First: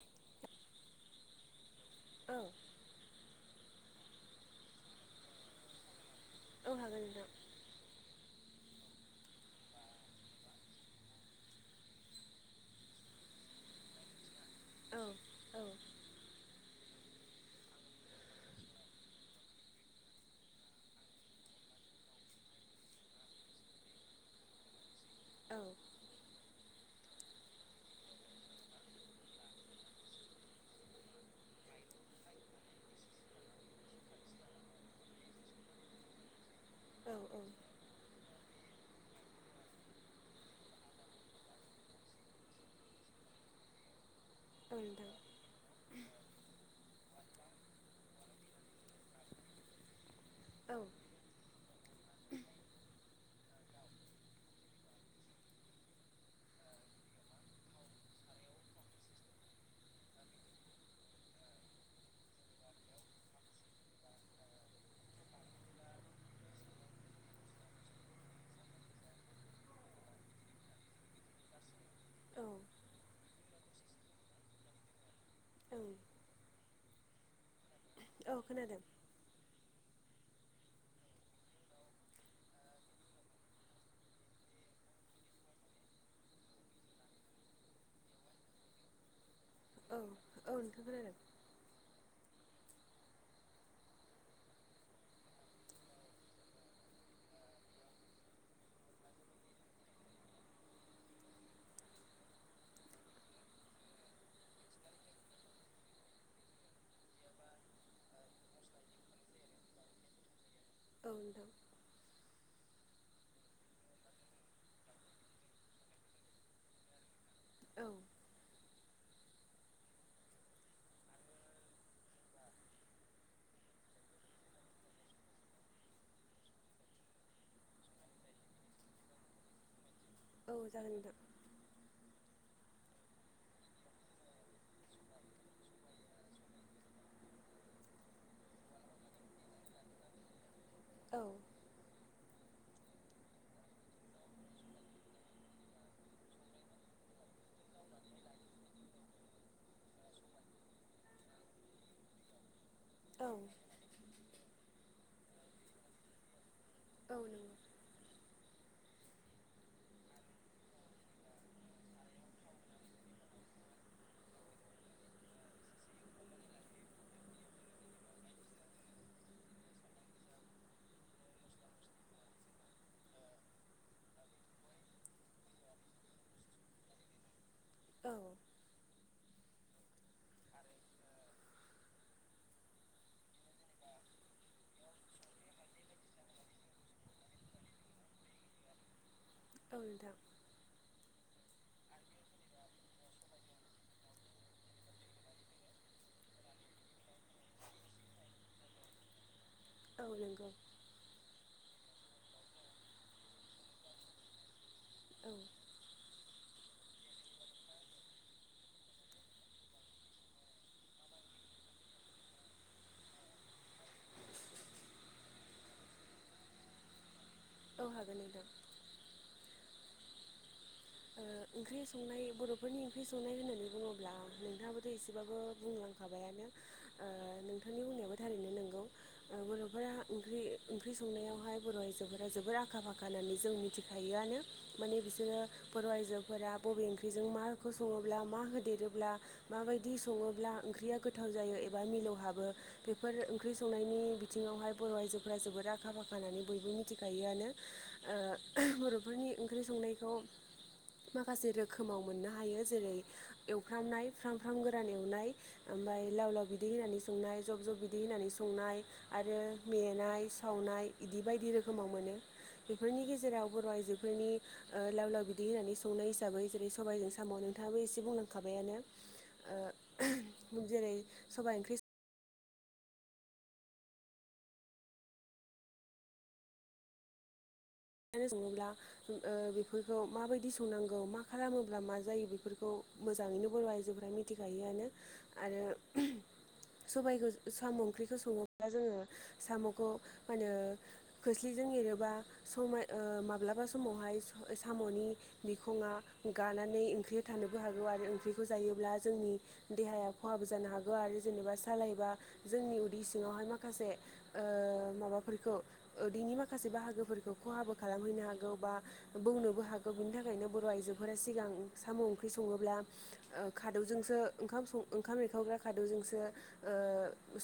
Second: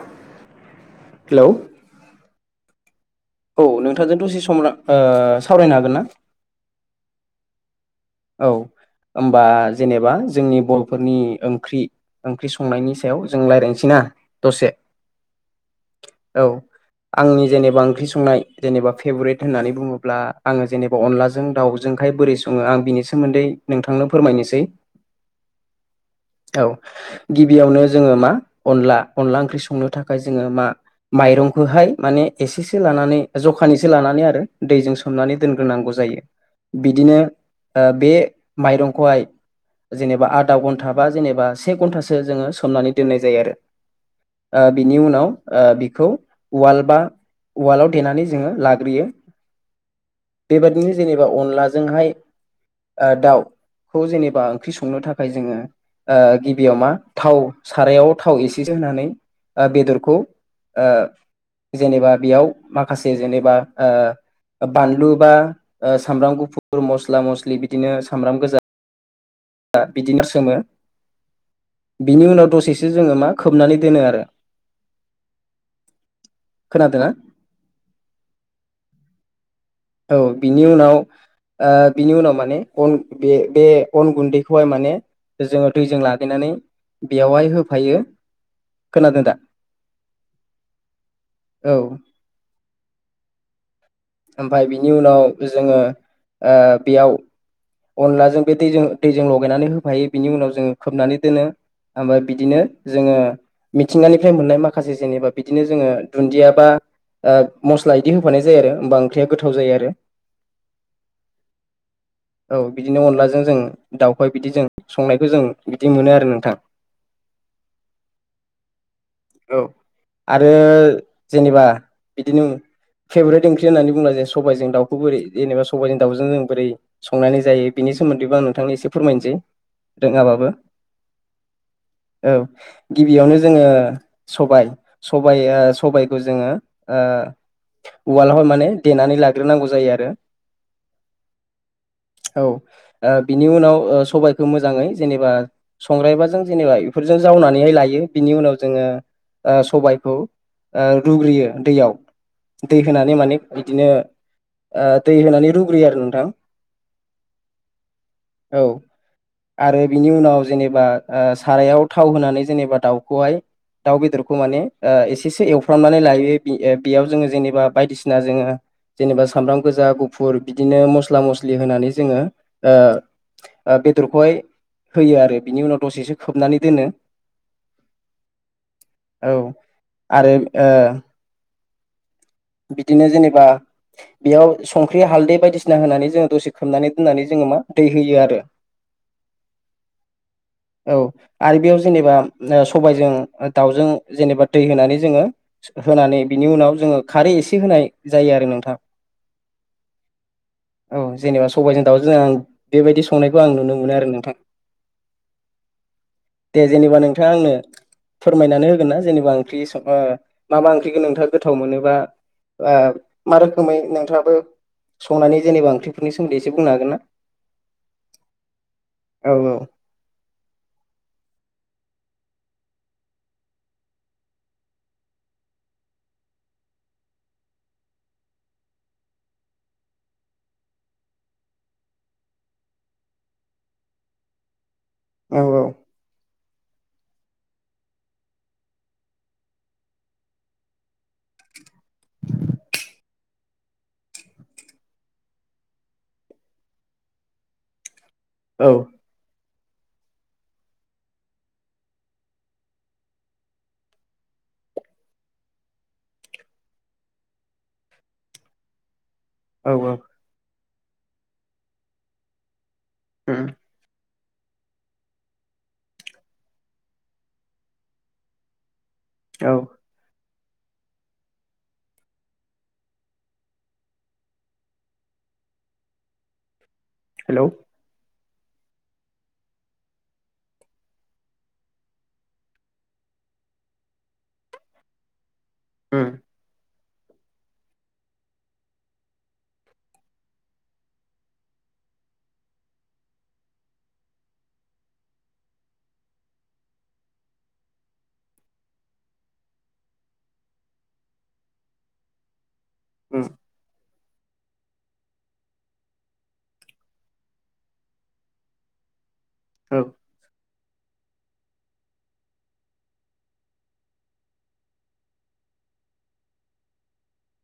[inaudible] Hello औ अ नोंथांजों दसे सम ला ओ सावरायनो हागोन ना? [inaudible] औ। ओमबा जेनेबा जोंनि बर'फोरनि ओंख्रि ओंख्रि संनायनि सायाव जों रायज्लायनोसै ना दसे औ औ औ आंनि जेनेबा ओंख्रि संनाय जेनेबा फेभरेट होननानै बुङोब्ला आङो जेनेबा अनलाजों दाउजोंखाय बोरै सङो आं बिनि सोमोन्दै नोंथांनो फोरमायनोसै। औ औ गिबियावनो जोङो मा अनला अनला ओंख्रि संनो थाखाय जोङो मा माइरंखौहाय माने एसेसो लानानै जखानिसो लानानै आरो दैजों सोमनानै दोनग्रोनांगौ जा जायो औ बिदिनो औ बे माइरंखौहाय जेनेबा आदा घन्टा बा जेनेबा से घन्टासो जोङो सोमनानै दोननाय जायो आरो। ओ नोंथां बिनि उनाव ओ बिखौ उवाल बा उवालाव देनानै जोङो लाग्रोयो। औ बेबादिनो जेनेबा अनलाजोंहाय ओ दाउ। खौ जेनेबा ओंख्रि संनो थाखाय जोङो ओ गिबियाव मा थाव सारायाव थाव एसेसो होनानै ओ बेदरखौ। ओ जेनेबा बेयाव माखासे जेनेबा ओ ओ बानलु बा ओ सामब्राम गुफुर मस्ला मस्लि बिदिनो सामब्राम गोजा। दा बिदिनो सोमो। बिनि औ उनाव दसेसो जोङो मा खोबनानै दोनो आरो। औ। खोनादोंना? औ खोनादों। औ बिनि उनाव ओ बिनि उनाव माने अन बे-बे अन गुन्दैखौहाय माने। जोङो दैजों लागायनानै बेयावहाय होफायो। खोनादों दा? औ-औ नोंथां खोनादों। औ ओमफ्राय बिनि उनाव जोङो ओ बेयाव। अनलाजों बे दैजों-दैजों लगायनानै होफायो बिनि उनाव जोंङो खोबनानै दोनो। खामो बिदिनो जोङो मिथिंगानिफ्राय मोननाय माखासे जेनेबा बिदिनो जोङो दुन्दिया बा ओ मस्ला इदि होफानाय जायो आरो होमबा ओंख्रिया गोथाव जायो आरो। औ दं। औ बिदिनो अनलाजों जों दावखौहाय बिदि जों संनायखौ जों बिदि मोनो आरो नोंथां। [unintelligible] औ। औ आरो जेनेबा बिदिनो फेभरेट ओंख्रि होननानै बुंनाय जायो सबायाइजों दाउखौ बोरै जेनेबा सबाइजों दाउजों जों बोरै संनानै जायो बेनि सोमोन्दैबो आं नोंथांनि एसे फोरमायनोसै रोङाबाबो। नंगौ औ नोंथां औ गिबियावनो जोङो सबाय-सबाय ओ सबायाइखौ जोङो उवालावहाय माने देनानै लाग्रोनांगौ जायो आरो। औ। औ ओ बिनि उनाव ओ सबायखौ मोजाङै जेनेबा संग्रायबाजों जेनेबा बेफोर जों जावनानैहाय लायो बिनि उनाव जोङो ओ सबायखौ ओ रुग्रोयो दैयाव। दै होनानै माने बिदिनो ओ दै होनानै रुग्रोयो आरो नोंथां। औ नंगौ। औ। आरो बिनि उनाव जेनेबा ओ सारायाव थाव होनानै जेनेबा दाउखौहाय। दाउ बेदरखौ माने ओ एसेसो एवफ्रामनानै लायो बे ओ बेयाव जोङो जेने बा बायदिसिना जोङो जेनेबा सामब्राम गोजा गुफुर बिदिनो मस्ला-मस्लि होनानै जोङो ओ ओ बेदरखौहाय होयो आरो बिनि उनाव दसेसो खोबनानै दोनो। औ। औ आरो ओ बिदिनो जेनेबा बेयाव संख्रि हालदै बायदिसिना होनानै जोङो दसे खोबनानै दोननानै जों खोमो दै होयो आरो। औ नोंथां। औ आरो बेयाव जेनेबा सबायजों दाउजों जेनेबा दै होनानै जोङो होन नानै बिनि उनाव जोङो खारै एसे होनाय जायो आरो नोंथां। औ नंगौ। सबायाइजों दावजों आं बेबायदि संनायखौ आं नुनो मोनो आरो नोंथां। दे जेनेबा नोंथाङा आंनो फोरमायनानै होगोन ना जेनेबा ओंख्रि स मा मा बा ओंख्रिखौ नोंथाङा गोथाव मोनो बा मा रोखोमै नोंथाङाबो संनानै जेनेबा ओंख्रिफोरनि सोमोन्दै एसे बुंनो हागोन ना? औ हागोन नोंथां। औ औ ओ [inaudible] ओंख्रि संनाय बर'फोरनि ओंख्रि संनाय होननानै बुङोब्ला नोंथाङाबोथ' एसेबाबो बुंलांखाबायानो ओ नोंथांनि बुंनायाबो थारैनो नंगौ बर'फोरा ओंख्रि ओंख्रि संनायाव हाय बर' आइजोफोरा जोबोर आखा फाखा होननानै जों मिथिखायोआनो माने बिसोरो औ बर' आइजोफोरा बबे ओंख्रिजों माखौ सङोब्ला मा होदेरोब्ला माबायदि सङोब्ला ओंख्रिया गोथाव जायो एबा मिलौहाबो बेफोर ओंख्रि संनायनि बिथिङावहाय बर' आइजोफोरा जोबोद आखा फाखा होनननै बयबो मिथिखायोआनो ओ औ बर'फोरनि ओंख्रि संनायखौ [inaudible] माखासे रोखोमाव मोननो हायो जेरै एवफ्रामनाय फ्राम फ्राम गोरान एवनाय ओमफ्राय लाव लाव बिदै होनानै संनाय जब जब बिदै होनानै संनाय आरो औ औ मेनाय सावनाय बिदि बायदि रोखोमाव मोनो बेफोरनि उम गेजेराव बर' आइजो बेफोरनि ओ लाव लाव बिदै होनानै संनाय हिसाबै जेरै सबाइजों साम' नोंथाङाबो एसे बुंलांखाबायानो औ। जेरै सबाय ओंख्रि हेलौ। संनानै सङोब्ला ओ बेफोरखौ माबायदि संनांगौ मा खालामोब्ला मा जायो बेफोरखौ मो मोजाङैनो बर' आइजोफोरा मिथिखायोआनो आरो उम सबायखौ साम' ओंख्रिखौ सङोब्ला जोङो साम'खौ मा होनो खोस्लिजों एरोबा समाय ओ माब्लाबा समावहाय साम'नि बिखङा गानानै ओंख्रि था नो हागौ आरो ओंख्रिखौ जायोब्ला जोंनि देहाया खहाबो जानो हागौ आरो जेनेबा सालायबा जोंनि उदै उम सिङावहाय माखासे ओ माबाफोरखौ उदैनि माखासे बाहागोफोरखौ खहाबो खालामहैनो हागौ बा बौनोबो औ हागौ बिनि थाखायनो बर' आइजो सिगां साम' ओंख्रि सङोब्ला ओ खादौजोंसो ओंखाम ओंखाम एरखावग्रा खादौजों सो ओ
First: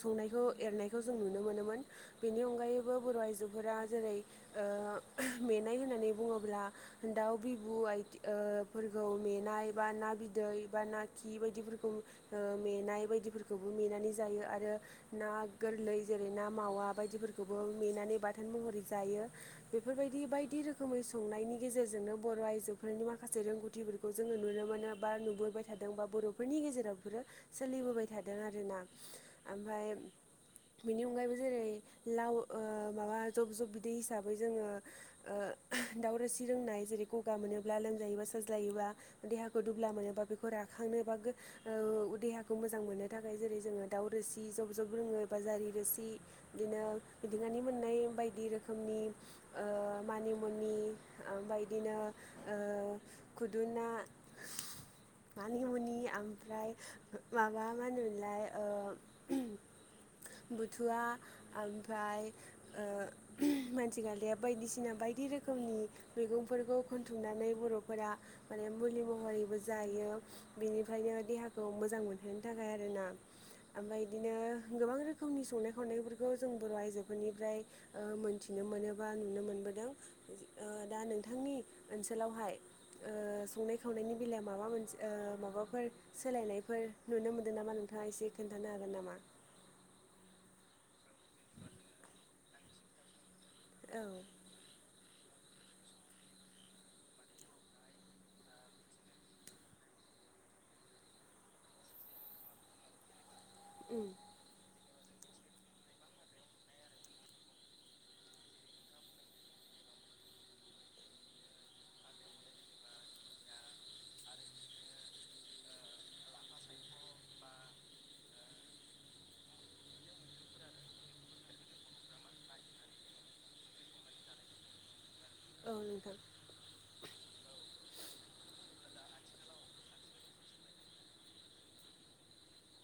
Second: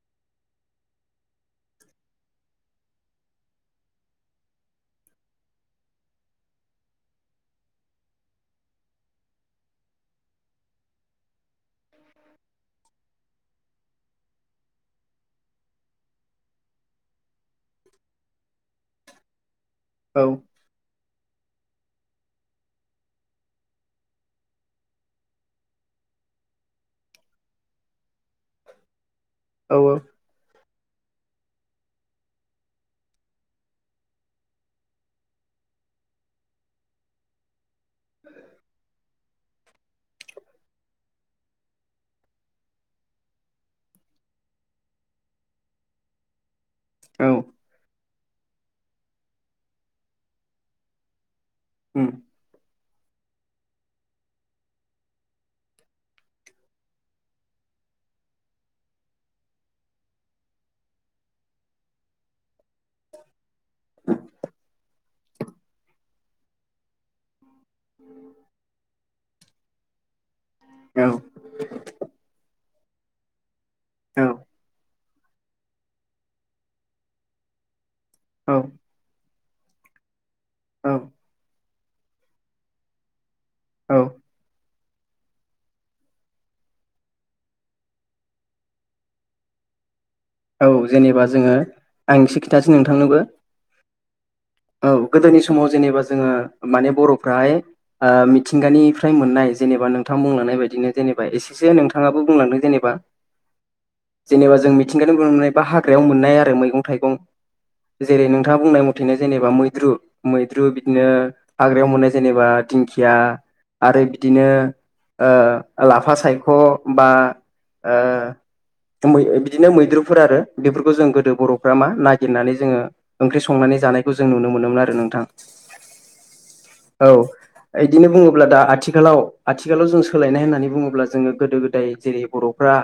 संनायखौ एरनायखौ जों नुनो मोनोमोन बेनि अनगायैबो बर' आइजो जेरै ओ मेनाय होननानै [inaudible] बुङोब्ला दाउ बिबु आथि फोरखौ मेनाय बा ना बिदै बा ना खि बायदिफोरखौ ओ मेनाय बायदिफोरखौबो मेनानै जायो आरो ना गोरलै जेर ना मावा बायदिफोरखौबो मेनानै बाथोन महरै जायो। बेफोरबायदि औ बायदि रोखोमै संनायनि गेजेरजोंनो बर' आइजोफोरनि माखासे रोंगौथिफोरखौ जोङो नुनो मोनो बा नुबोबाय थादों बा बर'फोरनि गेजेराव सोलिबोबाय थादों आरोना। औ ओमफ्राय बिनि अनगायैबो जेरै लाव माबा जब जब बिदै हिसाबै जोङो ओ दाउ रोसि लोंनाय जेरै गगा मोनोब्ला लोमजायोबा साजायोबा देहाखौ दुब्ला मोनोबा बेखौ राखांनो बा ओ देहाखौ मोजां मोननो थाखाय जेरै जोङो दाउ रोसि जब जब लोङो बा जारि रोसि बिदिनो औ औ बिदिंगानि मोननाय बायदि रोखोमनि मानि मुनि ओम इदिनो उम ओ खुदुना [inaudible] मानिमुनि ओमफ्राय माबा मा होनोमोनलाय ओ बुथुवा ओमफ्राय ओ मानसि खालिया बायदिसिना बायदि रोखोमनि मैगंफोरखौ खुन्थुमनानै बर'फोरा माने मुलि महरैबो जायो। औ बेनिफ्रायनो देहाखौ मोजां मोनहोनो थाखाय आरोना ओमफ्राय बिदिनो गोबां रोखोम नि संनाय खावनायफोरखौ जों बर' आइजोफोरनिफ्राय ओ औ मोनथिनो मोनोबा नुनो मोनबोदों। ओ औ दा नोंथांनि ओनसोलावहाय ओ संनाय औ खावनायनि बेलायाव माबा मोन ओ माबाफोर सोलायनायफोर नुनो मोनदों नामा नोंथाङा एसे खोन्थानो हागोन नामा? औ जेनेबा जोङो आं एसे खिथासै नोंथांनोबो। औ। औ गोदोनि समाव जेनेबा जोङो माने बर'फ्राहाय ओ मिथिंगानिफ्राय मोननाय जेनेबा नोंथां बुंलांनाय बायदिनो जेनेबा एसेसो नोंथाङाबो बुंलांदों जेनेबा उम जेनेबा जों [unintelligible] बा हाग्रायाव मोननाय आरो मैगं-थाइगं जेरै नोंथाङा बुंनाय मथेनो जेनेबा मैद्रु मैद्रु बिदिनो हाग्रायाव मोननाय जेनेबा दिंखिया आरो बिदिनो ओ लाफा सायख' बा ओ [unintelligible] बिदिनो मैद्रुफोर आरो बेफोरखौ जों गोदो बर'फ्रा मा नागिरनानै जोङो ओंख्रि संनानै जानायखौ जों नुनो मोनोमोन आरो नोंथां। औ‌ नंगौ। औ। बिदिनो बुङोब्ला दा आथिखालाव आथिखालाव जों सोलायनाय होननानै बुङोब्ला जोङो गोदो गोदाय जेरै बर' फ्रा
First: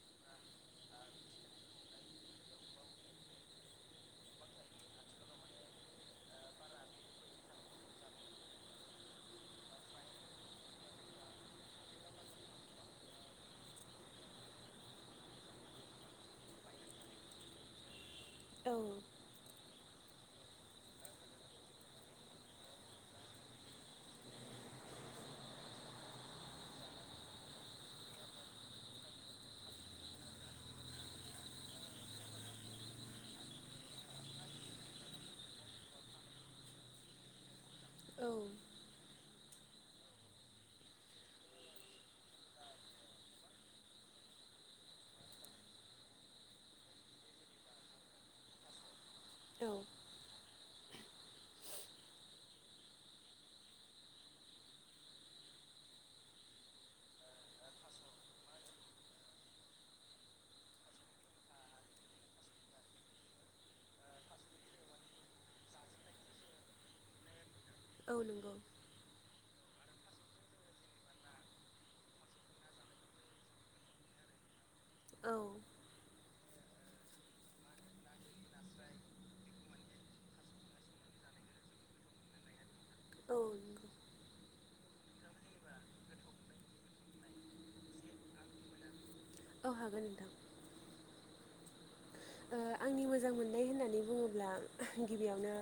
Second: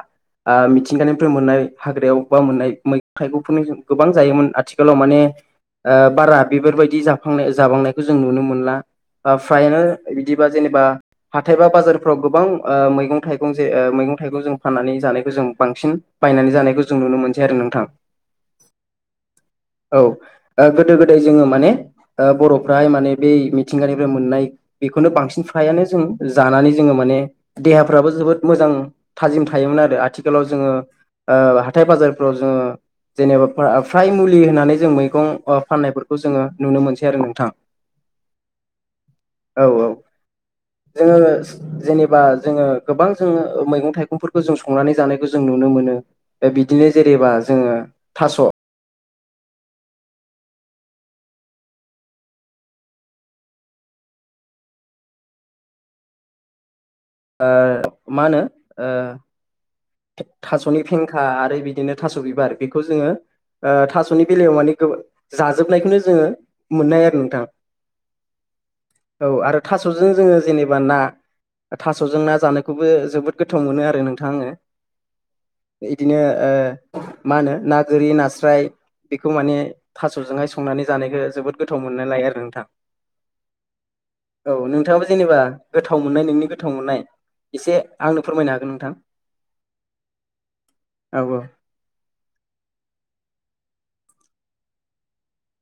ओ मिथिंगानिफ्राय मोननाय हाग्रायाव बा मोननाय मैगं थाइगंफोरनि गोबां जायोमोन आथिखालाव माने ओ बारा बेफोरबायदि जाफांनाय जाबांनायखौ जों नुनो मोनला। ओ फ्रायानो बिदिबा जेनेबा हाथाय बा बाजारफ्राव गोबां ओ मैगं थाइगं जे ओ मैगं थाइग जों फाननानै जानायखौ जों बांसिन बायनानै जानायखौ जों नुनो मोनसै आरो नोंथां। औ। औ ओ गोदो गोदाय जोङो माने ओ बर'फ्राहाय माने बे मिथिंगानिफ्राय मोननाय बेखौनो बांसिन फ्रायानो जों जानानै जोङो माने देहाफ्राबो जोबोद मोजां थाजिम था योमोन आरो आथिखालाव जोङो हाथाय बाजारफ्राव जोङो जेनेबा फा फ्राय मुलि होनानै जों मैगं फाननायफोरखौ जोङो नुनो मोनसै आरो नोंथां। औ। औ औ। जोङो जेनेबा जोङो गोबां जोङो मैगं थाइगंफोरखौ जों संनानै जानायखौ जों नु नुनो मोनो बिदिनो जेरेबा जोङो थास' औ। ओ मा होनो ओ थास'नि फेंखा आरो बिदिनो थास' बिबार बेखौ जोङो ओ थास'नि बेलायाव माने गो जाजोबनायखौनो जोङो मोननाय आरो नोंथां। औ नंगौ। औ आरो थास'जों जोङो जेनेबा ना थास'जों ना जानायखौबो जोबोद गोथाव मोनो आरो नोंथां आङो औ नंगौ बिदिनो ओ मा होनो ना गोरि, नास्राय बेखौ माने थास'जोंहाय संनानै जानायखौ जोबोद गोथाव मोनना लायो आरो नोंथां। औ नगौ। औ नोंथाङाबो जेनेबा गोथाव मोननाय नोंनि गोथाव मोननाय एसे आंनो फोरमायनो हागोन नोंथां। औ हागोन नोंथां। ओ बुं। ओ आंनि मोजां मोननाय होननानै बुङोब्ला गिबियावनो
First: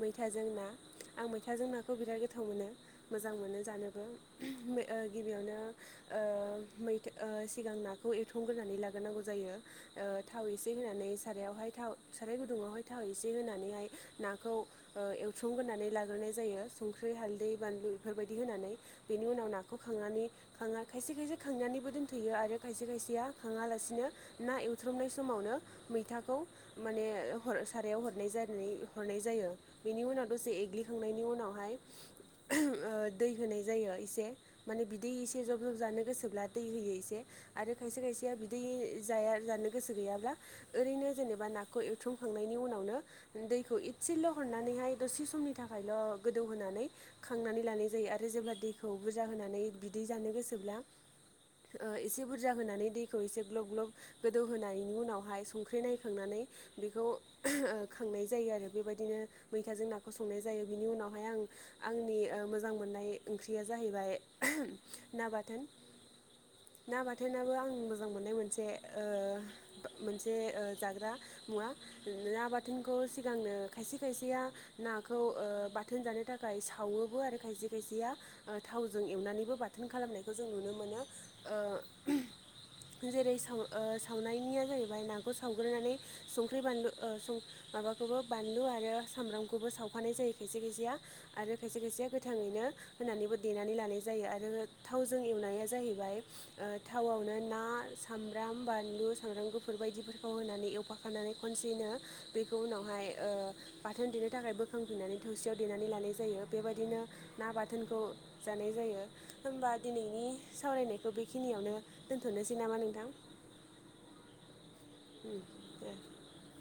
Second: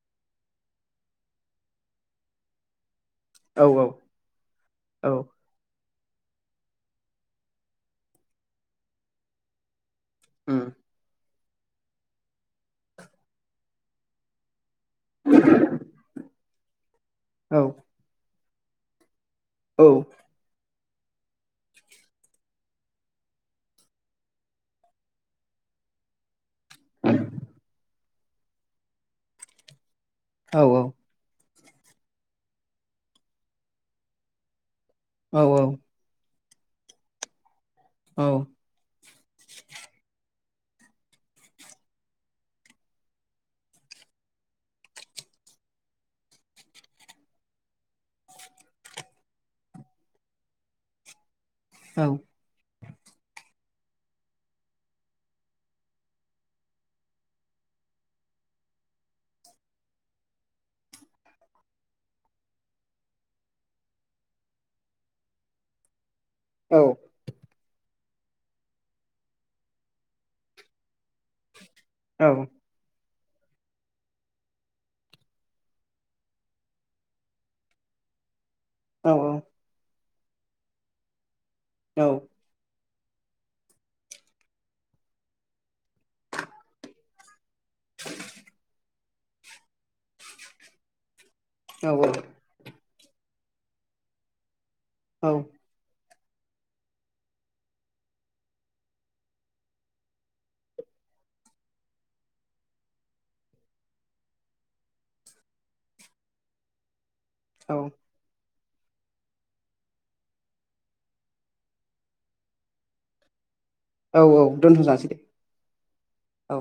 मैथाजों ना। आं मैथाजों नाखौ बिराद गोथाव मोनो मोजां मोनो औ जानोबो ओ औ गिबियावनो ओ मै ओ सिगां नाखौ एरथंग्रोनानै लाग्रोनांगौ जायो ओ थाव उम एसे होनानै सारायावहाय थाव साराय गुदुङावहाय थाव एसे होनानैहाय नाखौ ओ एवथ्रोमग्रोनानै लाग्रोनाय जायो संख्रि हालदै औ बानलु बेफोरबायदि होनानै। बेनि उनाव नाखौ औ खांनानै खायसे खायसे खांनानैबो दोनथ'यो आरो खायसे खायसेया खाङालासिनो ना एवथ्रमनाय सम समावनो मैथाखौ माने हर सारायाव हरनाय जानानै हरनाय जायो। बेनि उनाव दसे औ एग्लिखांनायनि उनावहाय ओ दै होनाय जायो एसे। माने बिदै एसे औ औ जब जब जानो गोसोब्ला दै होयो एसे। आरो खायसे औ खायसेया बिदि जाया जानो याब्ला ओरैनो जेनेबा नाखौ एवथ्रमखांनायनि उनावनो दैखौ इथसेल' हरनानैहाय द से समनि थाखायल' गोदौ होननानै खांनानै लानाय जायो आरो जेब्ला दैखौ बुरजा होनानै बिदै जानो गोसोब्ला ओ औ एसे बुरजा होननानै दैखौ एसे ग्लब ग्लब गो दौ होनायनि उनावहाय संख्रि नायखांनानै बेखौ खांनाय जायो आरो बेबायदिनो मैथाजों नाखौ संनाय जायो बिनि उनावहाय आं आंनि मोजां मोननाय ओंख्रिया जाहैबाय ना बाथोन ना बाथोनाबो आं मोजां मोननाय मोनसे ओ मोनसे ओ जाग्रा मुवा ना बाथोनखौ सिगांनो खायसे खायसेया नाखौ ओ बाथोन जानो थाखाय सावोबो आरो खायसे खायसेया ओ थावजों एवनानैबो बाथोन खालामनायखौ जों नुनो मोनो। ओ औ जेरै साव ओ सावनायनिया जाहैबाय नाखौ सावग्रोनानै संख्रि बानलु ओ सुं माबाखौबो बानलु आरो सामब्रामखौबो सावफानाय जायो खायसे खायसेया आरो खायसे खायसेया गोथाङैनो होनानैबो देनानै लानाय जायो आरो थावजों औ एवनाया जाहैबाय ओ थावआवनो ना साम ब्राम बानलु सामब्राम गुफुर बायदिफोरखौ होनानै एवफाखानानै खनसेनो बेखौ उनावहाय ओ ओ बाथोन देनो थाखाय बोखांफिननानै थौसियाव देनानै लानाय जायो बेबायदिनो ना बाथोनखौ जानाय जायो होमबा दिनैनि सावरायनायखौ बेखिनियावनो दोनथ'नोसै नामा नोंथां? औ औ दोनथ'जासै दे उम दे। औ